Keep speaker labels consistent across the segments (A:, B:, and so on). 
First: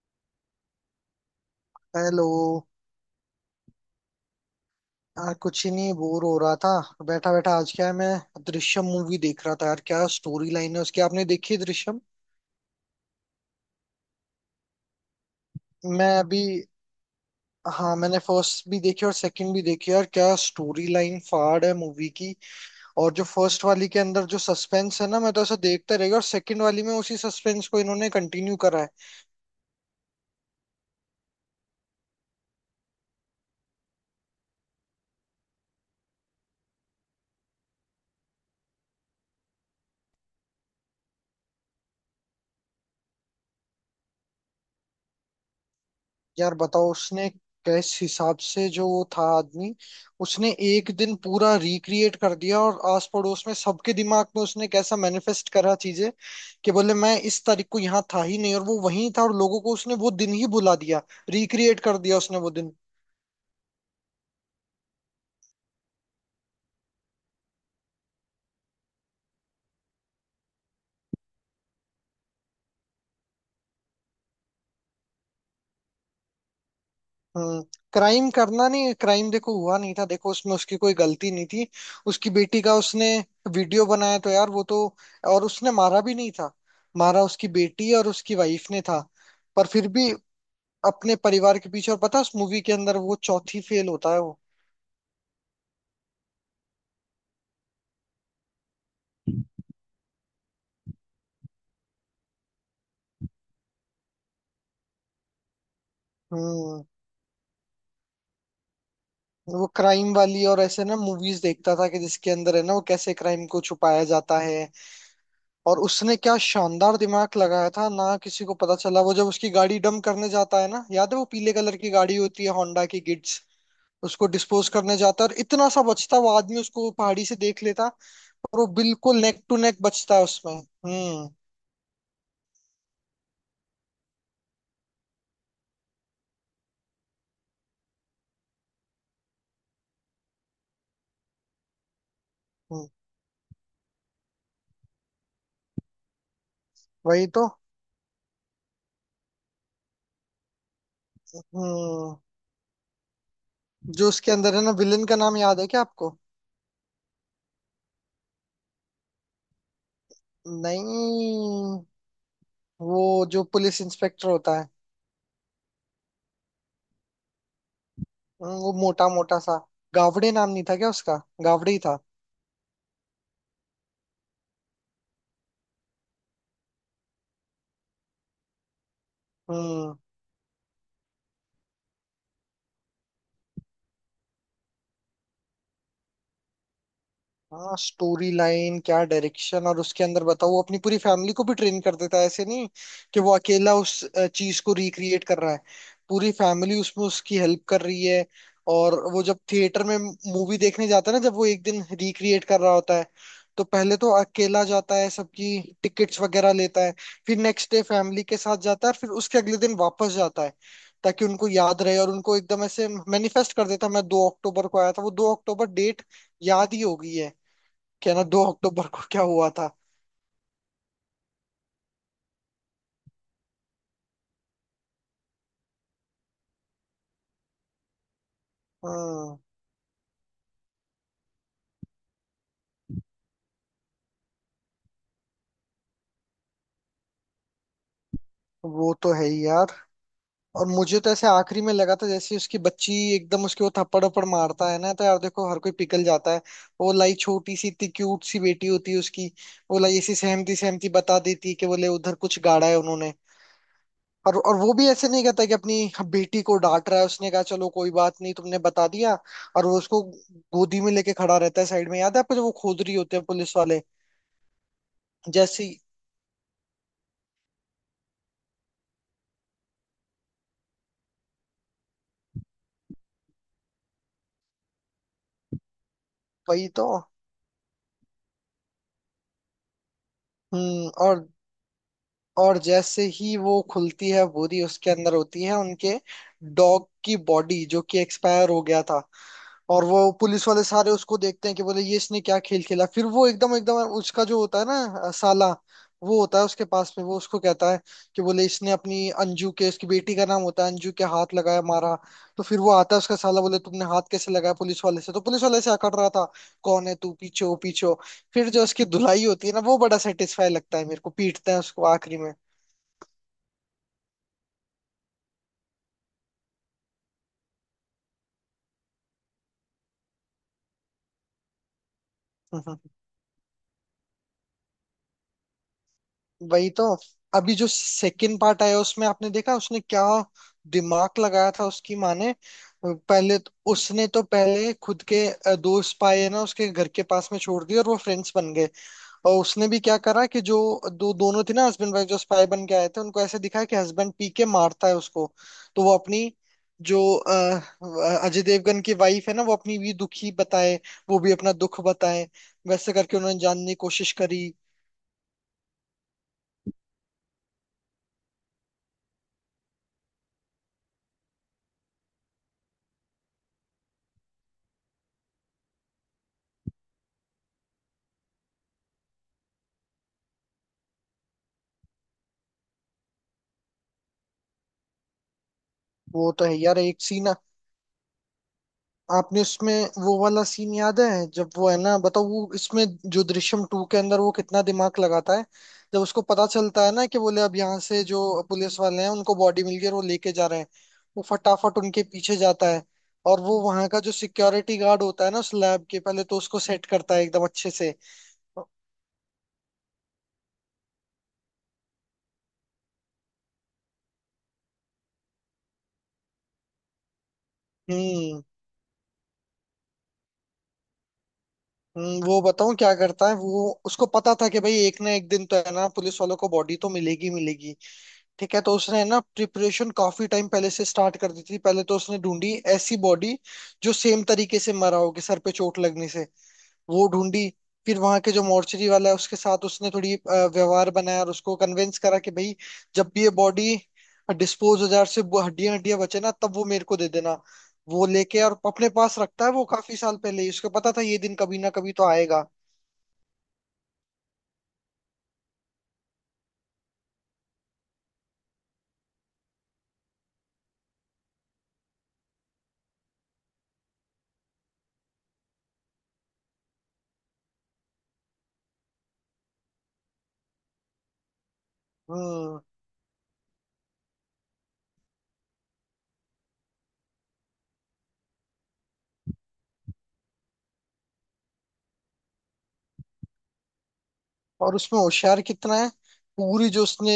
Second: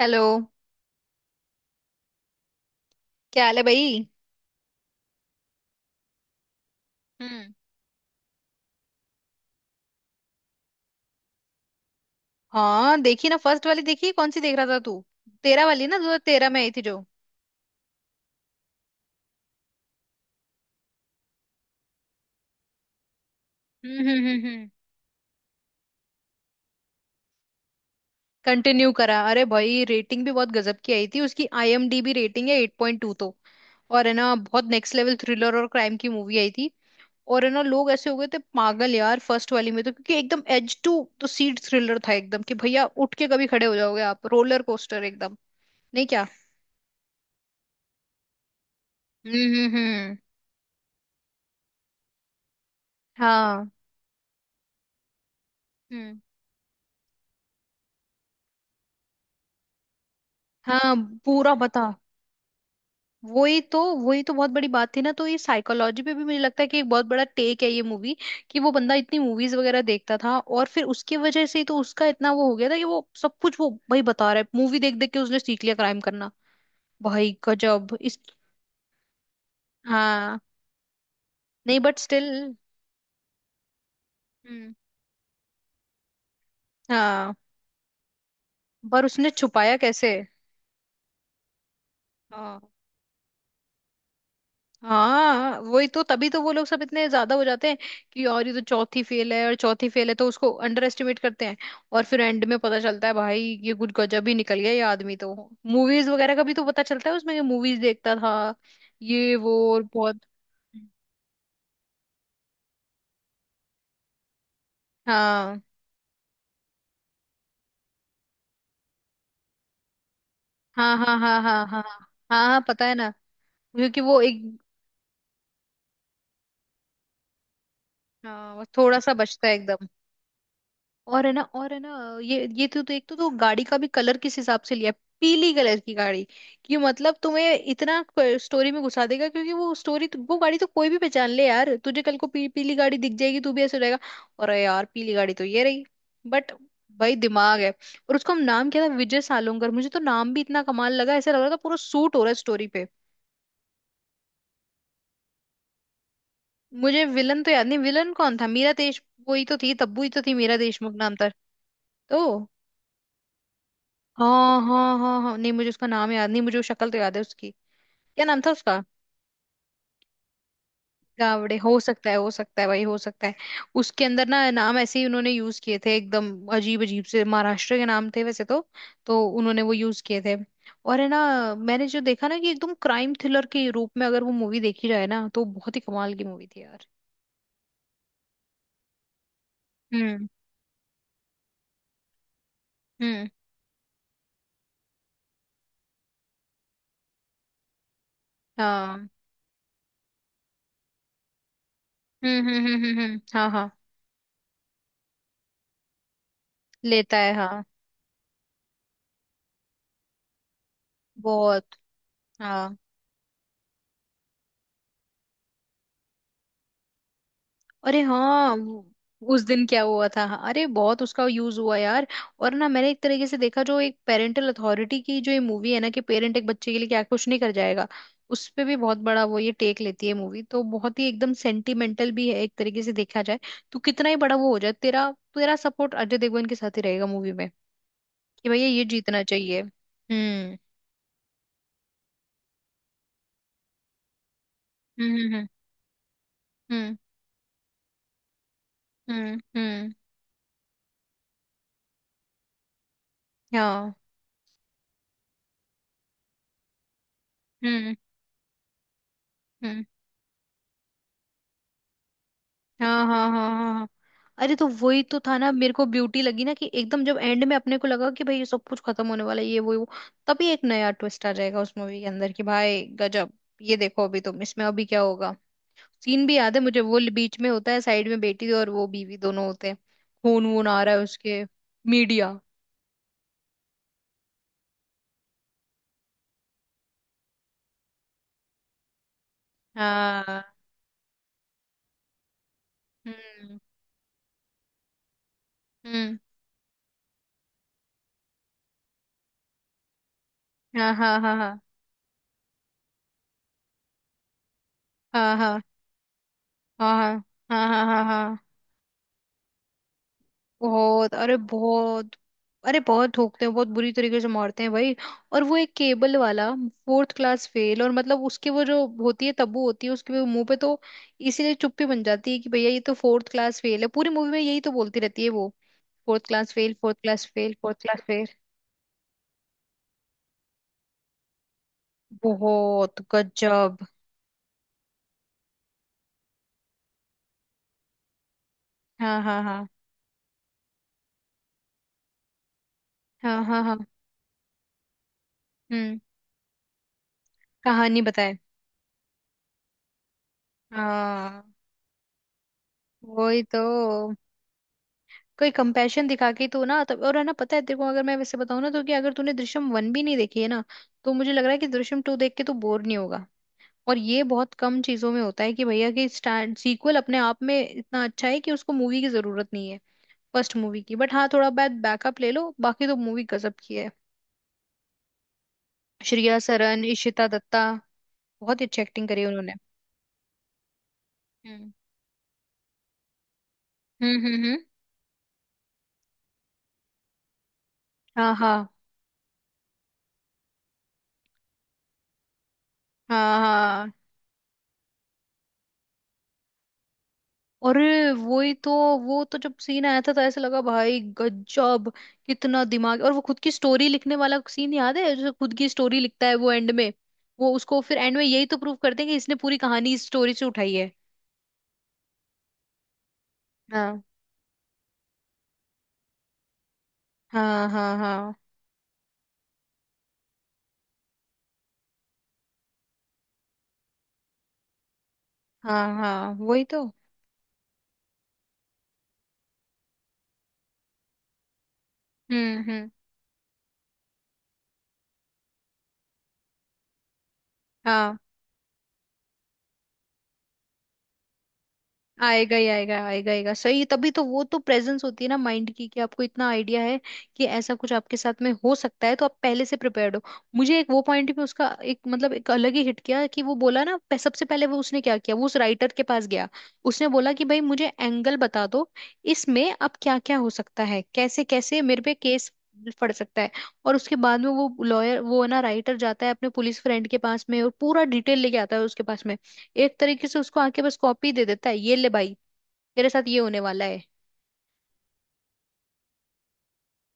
A: Hello.
B: Hello.
A: क्या हाल है भाई?
B: यार कुछ ही नहीं, बोर हो रहा था बैठा
A: हम्म।
B: बैठा। आज क्या है, मैं दृश्यम मूवी देख रहा था। यार क्या स्टोरी लाइन है उसकी, आपने देखी है दृश्यम?
A: हाँ, देखी ना। फर्स्ट वाली देखी? कौन सी देख रहा था तू? 13 वाली ना? दो
B: मैं
A: हजार
B: अभी
A: तेरह में आई थी जो।
B: हाँ, मैंने फर्स्ट भी देखी और सेकंड भी देखी। यार क्या स्टोरी लाइन फाड़ है मूवी की। और जो फर्स्ट वाली के
A: हम्म,
B: अंदर
A: हम्म,
B: जो
A: हम्म,
B: सस्पेंस है ना, मैं तो ऐसा देखता रहेगा। और सेकंड वाली में उसी सस्पेंस को इन्होंने कंटिन्यू करा है।
A: कंटिन्यू करा! अरे भाई, रेटिंग भी बहुत गजब की आई थी उसकी। आईएमडीबी रेटिंग है 8.2 तो। और है ना, बहुत नेक्स्ट लेवल थ्रिलर और क्राइम की मूवी आई थी। और है ना, लोग ऐसे हो गए थे पागल यार फर्स्ट वाली में तो, क्योंकि एकदम एज टू। तो सीट थ्रिलर था एकदम, कि भैया उठ के कभी खड़े हो जाओगे आप। रोलर कोस्टर एकदम। नहीं क्या?
B: यार बताओ, उसने किस हिसाब से जो वो था
A: हम्म,
B: आदमी,
A: हम्म, हम्म।
B: उसने एक दिन पूरा रिक्रिएट कर दिया। और आस पड़ोस में
A: हाँ।
B: सबके दिमाग में उसने कैसा मैनिफेस्ट करा चीजें,
A: हम्म।
B: कि बोले मैं इस तारीख को यहाँ था ही नहीं, और वो वहीं था। और लोगों को उसने वो दिन ही बुला
A: हाँ,
B: दिया,
A: पूरा
B: रिक्रिएट
A: बता।
B: कर दिया उसने वो दिन।
A: वही तो, वही तो बहुत बड़ी बात थी ना। तो ये साइकोलॉजी पे भी मुझे लगता है कि एक बहुत बड़ा टेक है ये मूवी। कि वो बंदा इतनी मूवीज वगैरह देखता था, और फिर उसकी वजह से ही तो उसका इतना वो हो गया था। कि वो सब कुछ वो भाई बता रहा है, मूवी देख देख के उसने सीख लिया क्राइम करना। भाई
B: हम्म।
A: गजब इस।
B: क्राइम करना नहीं, क्राइम देखो हुआ नहीं था। देखो
A: हाँ।
B: उसमें उसकी कोई गलती नहीं थी।
A: नहीं बट स्टिल।
B: उसकी बेटी का उसने वीडियो बनाया तो यार वो
A: हम्म।
B: तो। और उसने मारा भी नहीं था, मारा
A: हाँ।
B: उसकी बेटी और उसकी वाइफ ने था।
A: पर उसने
B: पर
A: छुपाया
B: फिर भी
A: कैसे?
B: अपने परिवार के पीछे। और पता है उस
A: हाँ,
B: मूवी के अंदर वो चौथी फेल होता है वो।
A: हाँ, वही तो, तभी तो वो लोग सब इतने ज्यादा हो जाते हैं। कि और ये तो चौथी फेल है, और चौथी फेल है तो उसको अंडर एस्टिमेट करते हैं। और फिर एंड में पता चलता है, भाई, ये कुछ गजब ही निकल गया ये आदमी तो। मूवीज वगैरह का भी तो पता
B: हम्म।
A: चलता है उसमें, कि मूवीज देखता था। ये वो
B: वो
A: और
B: क्राइम
A: बहुत।
B: वाली और ऐसे ना मूवीज देखता था, कि जिसके अंदर है ना वो कैसे क्राइम को छुपाया जाता है।
A: हाँ,
B: और उसने क्या शानदार दिमाग लगाया था ना, किसी को पता चला? वो जब उसकी गाड़ी डंप करने जाता है ना,
A: हाँ,
B: याद है,
A: हाँ,
B: वो
A: हाँ,
B: पीले
A: हाँ।
B: कलर
A: हाँ,
B: की गाड़ी होती
A: हाँ,
B: है
A: हाँ पता
B: होंडा
A: है
B: की
A: ना।
B: गिट्स।
A: क्योंकि वो
B: उसको
A: एक।
B: डिस्पोज करने जाता है, और इतना सा बचता वो आदमी, उसको पहाड़ी से देख लेता।
A: हाँ,
B: और
A: वो
B: वो
A: थोड़ा सा
B: बिल्कुल नेक
A: बचता है
B: टू नेक
A: एकदम।
B: बचता है उसमें।
A: और
B: हम्म।
A: है ना, और है ना, ये तो देख तो गाड़ी का भी कलर किस हिसाब से लिया है। पीली कलर की गाड़ी। कि मतलब तुम्हें इतना स्टोरी में घुसा देगा। क्योंकि वो स्टोरी, वो गाड़ी तो कोई भी पहचान ले यार। तुझे कल को पीली
B: हम्म,
A: गाड़ी दिख जाएगी तू भी ऐसे रहेगा। अरे यार, पीली गाड़ी तो ये रही। बट भाई
B: वही तो।
A: दिमाग है। और उसका नाम क्या था, विजय सालोंगर। मुझे तो नाम भी इतना कमाल लगा। ऐसा लग रहा था पूरा सूट
B: हम्म।
A: हो रहा है स्टोरी पे।
B: जो उसके अंदर है ना, विलेन का नाम याद है क्या आपको?
A: मुझे विलन तो याद नहीं। विलन कौन था? मीरा देश। वही तो थी, तब्बू ही तो थी, मीरा देशमुख नाम था।
B: नहीं,
A: तो।
B: वो जो पुलिस इंस्पेक्टर होता
A: हाँ,
B: है।
A: हाँ, हाँ, हाँ, नहीं मुझे उसका नाम याद नहीं। मुझे वो शक्ल तो याद है उसकी। क्या नाम था
B: वो
A: उसका?
B: मोटा मोटा सा, गावड़े नाम नहीं था क्या उसका?
A: गावड़े
B: गावड़े
A: हो
B: ही था।
A: सकता है, हो सकता है भाई, हो सकता है। उसके अंदर ना नाम ऐसे ही उन्होंने यूज किए थे एकदम। अजीब अजीब से महाराष्ट्र के नाम थे वैसे तो। तो उन्होंने वो
B: हम्म।
A: यूज किए थे। और है ना, मैंने जो देखा ना, कि एकदम क्राइम थ्रिलर के रूप में अगर वो मूवी देखी जाए ना, तो बहुत ही कमाल की मूवी थी यार।
B: हाँ, स्टोरी लाइन क्या, डायरेक्शन, और उसके अंदर
A: हम्म,
B: बताओ वो अपनी पूरी फैमिली को भी ट्रेन कर देता है। ऐसे नहीं कि
A: हम्म,
B: वो अकेला उस चीज को रिक्रिएट कर रहा है, पूरी फैमिली उसमें उसकी हेल्प कर रही है। और
A: हाँ,
B: वो जब थिएटर में मूवी देखने जाता है ना, जब वो एक दिन
A: हम्म,
B: रिक्रिएट
A: हम्म,
B: कर रहा
A: हम्म,
B: होता
A: हम्म,
B: है,
A: हाँ,
B: तो
A: हाँ।
B: पहले तो अकेला जाता है, सबकी टिकट्स वगैरह लेता है।
A: लेता है,
B: फिर
A: हाँ।
B: नेक्स्ट डे फैमिली के साथ जाता है, और फिर उसके अगले दिन वापस जाता है, ताकि उनको
A: बहुत।
B: याद रहे। और उनको एकदम
A: हाँ।
B: ऐसे मैनिफेस्ट कर देता है, मैं 2 अक्टूबर को आया था, वो 2 अक्टूबर डेट याद ही हो गई है
A: अरे
B: क्या, ना दो
A: हाँ
B: अक्टूबर को क्या
A: उस
B: हुआ
A: दिन
B: था।
A: क्या हुआ था? हाँ, अरे बहुत उसका यूज हुआ यार। और ना, मैंने एक तरीके से देखा जो एक पेरेंटल अथॉरिटी की जो ये मूवी है ना, कि पेरेंट एक बच्चे के लिए क्या कुछ नहीं कर जाएगा। उस पे भी बहुत बड़ा वो
B: हाँ,
A: ये टेक लेती है मूवी। तो बहुत ही एकदम सेंटिमेंटल भी है एक तरीके से देखा जाए। तो कितना ही बड़ा वो हो जाए, तेरा तेरा सपोर्ट अजय देवगन के साथ ही रहेगा मूवी में। कि भैया ये
B: वो तो
A: जीतना
B: है ही
A: चाहिए।
B: यार।
A: हम्म।
B: और मुझे तो ऐसे आखिरी में लगा था, जैसे उसकी बच्ची एकदम उसके वो थप्पड़ उप्पड़ मारता है ना, तो
A: हम्म,
B: यार
A: हम्म,
B: देखो हर कोई पिघल जाता है। वो
A: हम्म,
B: लाई, छोटी सी इतनी क्यूट सी बेटी होती है
A: हम्म,
B: उसकी,
A: हम्म,
B: वो लाई ऐसी सहमती सहमती बता देती है कि बोले उधर कुछ गाड़ा है उन्होंने।
A: हाँ।
B: और वो भी ऐसे नहीं कहता कि अपनी बेटी को डांट रहा है, उसने कहा चलो कोई
A: हम्म,
B: बात नहीं, तुमने बता दिया। और वो
A: हम्म।
B: उसको गोदी में लेके खड़ा रहता है साइड में, याद है आपको, जब वो खोद
A: हाँ,
B: रही होते हैं
A: हाँ, हाँ,
B: पुलिस
A: हाँ,
B: वाले।
A: हाँ। अरे, तो वही तो था ना।
B: जैसे
A: मेरे
B: ही-
A: को ब्यूटी लगी ना कि एकदम जब एंड में अपने को लगा कि भाई ये सब कुछ खत्म होने वाला है, ये वो ये वो। तभी एक नया ट्विस्ट आ जाएगा उस मूवी के अंदर कि भाई गजब। ये देखो अभी तुम, इसमें अभी क्या होगा। सीन भी याद है
B: वही
A: मुझे,
B: तो।
A: वो बीच में होता है साइड में बेटी और वो बीवी दोनों होते हैं। खून वून आ
B: हम्म।
A: रहा है
B: और
A: उसके। मीडिया।
B: और जैसे ही वो खुलती है बोरी, उसके अंदर होती है उनके डॉग की बॉडी, जो कि एक्सपायर हो गया था। और वो
A: हाँ,
B: पुलिस वाले सारे उसको देखते हैं कि बोले ये इसने क्या खेल खेला। फिर वो एकदम
A: हम्म,
B: एकदम उसका जो होता है ना, साला,
A: हम्म,
B: वो होता है उसके पास में, वो उसको कहता है कि बोले इसने अपनी अंजू के, उसकी बेटी का नाम होता है अंजू,
A: हाँ,
B: के
A: हाँ,
B: हाथ
A: हाँ,
B: लगाया मारा। तो फिर वो आता है उसका साला, बोले तुमने हाथ कैसे लगाया, पुलिस वाले से तो
A: हाँ, हाँ,
B: पुलिस वाले
A: हाँ,
B: से अकड़ रहा था, कौन
A: हाँ,
B: है तू,
A: हाँ,
B: पीछे हो
A: हाँ, हाँ,
B: पीछे हो।
A: हाँ, हाँ।
B: फिर जो उसकी धुलाई होती है ना, वो बड़ा सेटिस्फाई लगता है मेरे को,
A: बहुत। अरे
B: पीटते हैं उसको
A: बहुत।
B: आखिरी में।
A: अरे, बहुत ठोकते हैं, बहुत बुरी तरीके से मारते हैं भाई। और वो एक केबल वाला, फोर्थ क्लास फेल, और मतलब उसके वो जो होती है तब्बू होती है उसके वो मुंह पे तो। इसीलिए चुप्पी बन जाती है कि भैया
B: हम्म,
A: ये तो फोर्थ क्लास फेल है। पूरी मूवी में यही तो बोलती रहती है वो। फोर्थ क्लास
B: वही
A: फेल,
B: तो।
A: फोर्थ क्लास फेल,
B: अभी जो
A: fourth class fail.
B: Second part आया, उसमें आपने देखा उसने क्या दिमाग लगाया था उसकी माँ ने।
A: बहुत गजब।
B: उसने तो पहले खुद के दोस्त पाए हैं ना, उसके घर के पास में छोड़ दिए और वो फ्रेंड्स बन गए।
A: हाँ,
B: और
A: हाँ, हाँ।
B: उसने भी क्या करा कि जो दो दोनों थे ना, हस्बैंड वाइफ, जो स्पाई बन के आए थे, उनको ऐसे
A: हाँ, हाँ,
B: दिखाया
A: हाँ,
B: कि हस्बैंड पी के मारता है उसको। तो वो
A: हम्म।
B: अपनी, जो
A: कहानी बताए।
B: अजय देवगन की वाइफ है ना, वो अपनी भी दुखी बताए, वो भी
A: हाँ।
B: अपना दुख बताए, वैसे करके उन्होंने
A: वही तो।
B: जानने की कोशिश करी।
A: कोई कंपैशन दिखा के तो ना तब। और है ना, पता है तेरे को, अगर मैं वैसे बताऊं ना तो, कि अगर तूने दृश्यम 1 भी नहीं देखी है ना, तो मुझे लग रहा है कि दृश्यम 2 देख के तू बोर नहीं होगा। और ये बहुत कम चीजों में होता है कि भैया, कि स्टैंड सीक्वल अपने आप में इतना अच्छा है कि उसको मूवी की जरूरत नहीं है फर्स्ट मूवी की। बट हाँ, थोड़ा बहुत बैकअप ले लो, बाकी तो मूवी गजब की है।
B: वो
A: श्रेया
B: तो है यार।
A: सरन,
B: एक
A: इशिता
B: सीन
A: दत्ता, बहुत ही अच्छी एक्टिंग करी है
B: आपने
A: उन्होंने।
B: उसमें, वो वाला सीन याद है जब वो
A: हम्म,
B: है ना, बताओ वो इसमें, जो दृश्यम टू के
A: हम्म,
B: अंदर वो
A: हम्म, हम्म।
B: कितना दिमाग लगाता है। जब उसको पता चलता है ना कि बोले अब यहाँ से जो
A: हाँ, हाँ,
B: पुलिस वाले हैं उनको बॉडी मिल गई और वो लेके जा रहे हैं, वो फटाफट उनके पीछे जाता है। और वो वहां
A: हाँ।
B: का जो सिक्योरिटी गार्ड होता है ना उस लैब के, पहले तो उसको सेट करता है एकदम अच्छे
A: अरे,
B: से।
A: वही तो। वो तो जब सीन आया था तो ऐसे लगा, भाई गजब। कितना दिमाग! और वो खुद की स्टोरी लिखने वाला सीन याद है, जो खुद की स्टोरी लिखता है वो एंड में। वो उसको फिर एंड में
B: हम्म।
A: यही तो प्रूव करते हैं कि इसने पूरी कहानी इस स्टोरी से उठाई है।
B: वो बताऊं क्या करता है। वो
A: हाँ,
B: उसको पता था कि भाई एक ना एक दिन तो है ना पुलिस वालों को बॉडी तो मिलेगी
A: हाँ,
B: मिलेगी।
A: हाँ, हाँ,
B: ठीक है, तो उसने ना प्रिपरेशन काफी टाइम पहले से स्टार्ट कर दी थी। पहले तो उसने ढूंढी ऐसी बॉडी जो सेम तरीके से मरा हो, कि सर पे चोट
A: हाँ,
B: लगने से,
A: हाँ। वही तो।
B: वो ढूंढी। फिर वहां के जो मॉर्चरी वाला है उसके साथ उसने थोड़ी व्यवहार बनाया, और उसको कन्विंस करा कि भाई
A: हम्म,
B: जब भी ये बॉडी डिस्पोज हो जाए और सिर्फ हड्डियां हड्डियां बचे ना, तब वो मेरे को दे देना। वो
A: हम्म।
B: लेके और अपने पास रखता है। वो काफी साल पहले ही उसको पता था ये दिन कभी ना कभी तो आएगा।
A: आएगा ही आएगा, आएगा आएगा। सही, तभी तो वो तो प्रेजेंस होती है ना माइंड की, कि आपको इतना आइडिया है कि ऐसा कुछ आपके साथ में हो सकता है तो आप पहले से प्रिपेयर्ड हो। मुझे एक वो पॉइंट भी उसका एक मतलब एक अलग ही हिट किया, कि वो बोला ना सबसे पहले वो उसने क्या किया, वो उस राइटर के पास गया। उसने बोला कि भाई मुझे एंगल बता दो, इसमें अब क्या क्या हो सकता है, कैसे कैसे मेरे पे केस
B: हम्म।
A: पड़ सकता है। और उसके बाद में वो लॉयर, वो ना राइटर जाता है अपने पुलिस फ्रेंड के पास में और पूरा डिटेल लेके आता है उसके पास में। एक तरीके से उसको आके बस कॉपी दे देता है, ये ले भाई, तेरे साथ ये होने वाला है।
B: और उसमें होशियार कितना है, पूरी जो उसने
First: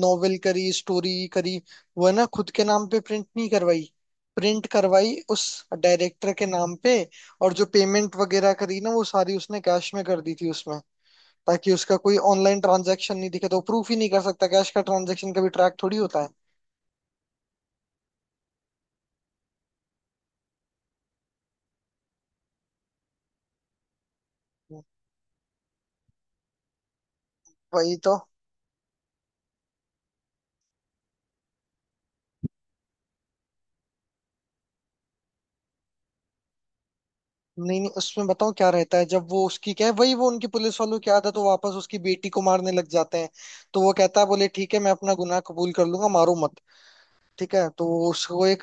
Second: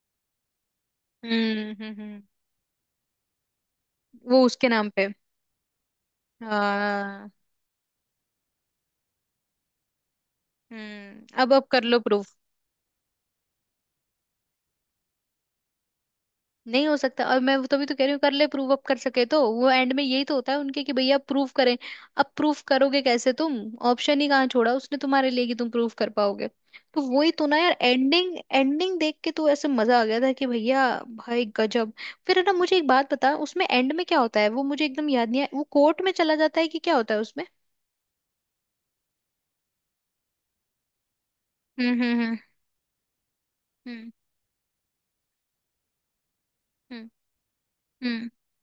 B: नॉवेल करी स्टोरी करी,
A: हम्म, हम्म,
B: वो है
A: हम्म।
B: ना खुद के नाम पे प्रिंट नहीं करवाई,
A: वो
B: प्रिंट
A: उसके नाम पे।
B: करवाई उस डायरेक्टर के नाम पे।
A: हाँ।
B: और जो पेमेंट वगैरह करी ना, वो सारी उसने कैश में कर दी थी उसमें,
A: हम्म, अब
B: ताकि
A: कर
B: उसका
A: लो
B: कोई
A: प्रूफ।
B: ऑनलाइन ट्रांजैक्शन नहीं दिखे। तो प्रूफ ही नहीं कर सकता, कैश का ट्रांजैक्शन कभी ट्रैक थोड़ी होता है।
A: नहीं हो सकता। और मैं वो तभी तो कह रही हूँ, कर ले प्रूव अप कर सके तो। वो एंड में यही तो होता है उनके, कि भैया प्रूव करें, अब प्रूफ करोगे कैसे तुम? ऑप्शन ही कहाँ छोड़ा उसने तुम्हारे लिए कि तुम प्रूफ कर पाओगे। तो वही तो ना यार,
B: वही तो।
A: एंडिंग एंडिंग देख के तो ऐसे मजा आ गया था कि भैया, भाई गजब। फिर है ना, मुझे एक बात बता, उसमें एंड में क्या होता है वो मुझे एकदम याद नहीं है। वो कोर्ट में चला जाता है कि क्या होता है उसमें?
B: नहीं नहीं, उसमें बताओ क्या रहता है, जब वो उसकी क्या है, वही वो उनकी पुलिस वालों की आदत, तो वापस उसकी
A: हम्म,
B: बेटी
A: हम्म,
B: को मारने लग जाते हैं। तो वो
A: हम्म,
B: कहता है बोले ठीक है मैं अपना गुनाह कबूल कर लूंगा, मारो मत।
A: हम्म,
B: ठीक है, तो
A: हम्म,
B: उसको एक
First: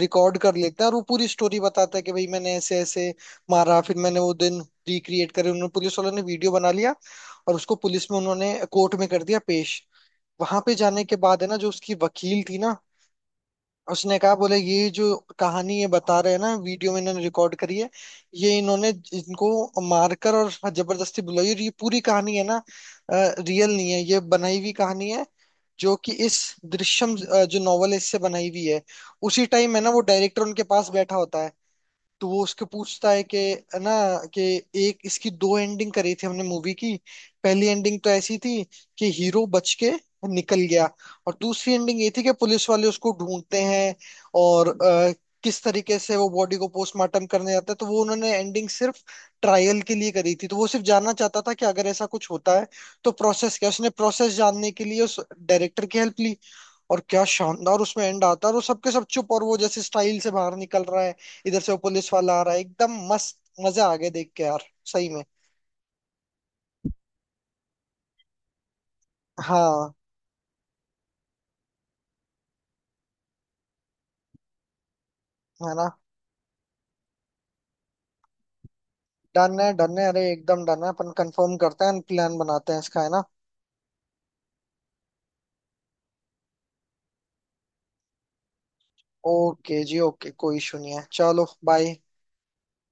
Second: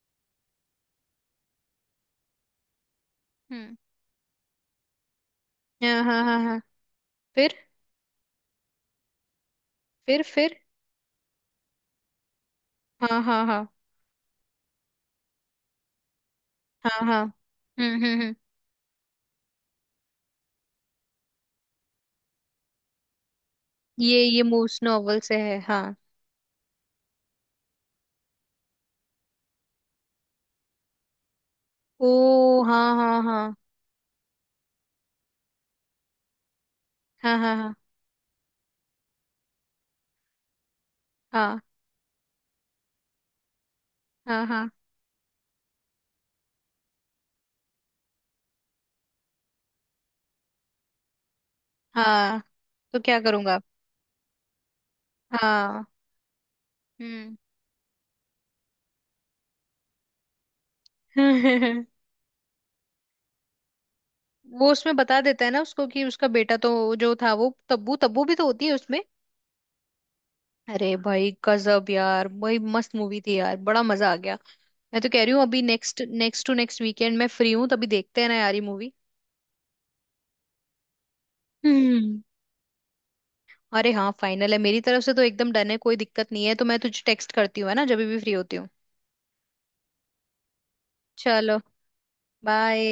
B: रिकॉर्ड कर लेते हैं और वो पूरी स्टोरी बताता है कि भाई मैंने ऐसे ऐसे
A: हम्म,
B: मारा, फिर मैंने वो दिन रिक्रिएट करे, उन्होंने पुलिस वालों
A: हाँ,
B: ने
A: हाँ, हाँ,
B: वीडियो
A: हाँ।
B: बना लिया।
A: फिर,
B: और उसको पुलिस में उन्होंने कोर्ट में कर दिया पेश।
A: फिर, फिर।
B: वहां पे जाने के बाद है ना, जो उसकी वकील थी ना,
A: हाँ, हाँ, हाँ,
B: उसने कहा बोले ये जो कहानी ये बता रहे हैं ना वीडियो
A: हाँ,
B: में
A: हाँ।
B: इन्होंने रिकॉर्ड करी है,
A: हम्म, हम्म, हम्म।
B: ये इन्होंने इनको मारकर और जबरदस्ती बुलाई, और ये पूरी कहानी है ना, रियल नहीं है, ये
A: ये
B: बनाई हुई
A: मूस
B: कहानी
A: नॉवल
B: है,
A: से है, हाँ।
B: जो कि इस दृश्यम जो नॉवल इससे बनाई हुई है। उसी टाइम है ना वो डायरेक्टर उनके पास बैठा होता है,
A: ओ
B: तो वो उसके
A: हाँ,
B: पूछता
A: हाँ,
B: है कि
A: हाँ।
B: है ना, कि एक इसकी दो एंडिंग करी थी हमने मूवी की।
A: हाँ,
B: पहली
A: हाँ।
B: एंडिंग तो ऐसी थी कि हीरो बच के निकल गया, और
A: हाँ,
B: दूसरी एंडिंग ये थी कि पुलिस वाले उसको ढूंढते हैं,
A: हाँ, हाँ,
B: और
A: हाँ,
B: किस तरीके से वो बॉडी को पोस्टमार्टम करने जाता है। तो वो उन्होंने एंडिंग सिर्फ ट्रायल के लिए करी थी। तो वो सिर्फ जानना चाहता था कि अगर ऐसा कुछ
A: हाँ।
B: होता है
A: तो
B: तो
A: क्या करूंगा।
B: प्रोसेस क्या है। उसने प्रोसेस जानने के लिए उस
A: हाँ।
B: डायरेक्टर की हेल्प ली। और क्या
A: हम्म।
B: शानदार उसमें एंड आता है, और वो सबके सब चुप, और वो जैसे स्टाइल से बाहर निकल रहा है, इधर से वो पुलिस वाला आ रहा है एकदम मस्त। मजा आ गया देख के यार,
A: वो उसमें
B: सही
A: बता
B: में।
A: देता है ना उसको कि उसका बेटा तो जो था वो तब्बू तब्बू भी तो होती है उसमें।
B: हाँ,
A: अरे भाई गजब यार! भाई मस्त मूवी थी यार, बड़ा मजा आ गया। मैं तो कह रही हूँ अभी,
B: है ना।
A: Next next to next weekend मैं फ्री हूँ, तभी देखते हैं ना यार ये मूवी।
B: डन है, डन है, अरे एकदम डन है। अपन कंफर्म करते हैं,
A: हम्म।
B: प्लान बनाते हैं इसका, है ना।
A: अरे हाँ, फाइनल है मेरी तरफ से तो, एकदम डन है, कोई दिक्कत नहीं है। तो मैं तुझे टेक्स्ट करती हूँ है ना, जब भी फ्री होती हूँ।
B: ओके जी, ओके, कोई इशू नहीं है, चलो
A: चलो,
B: बाय।
A: बाय।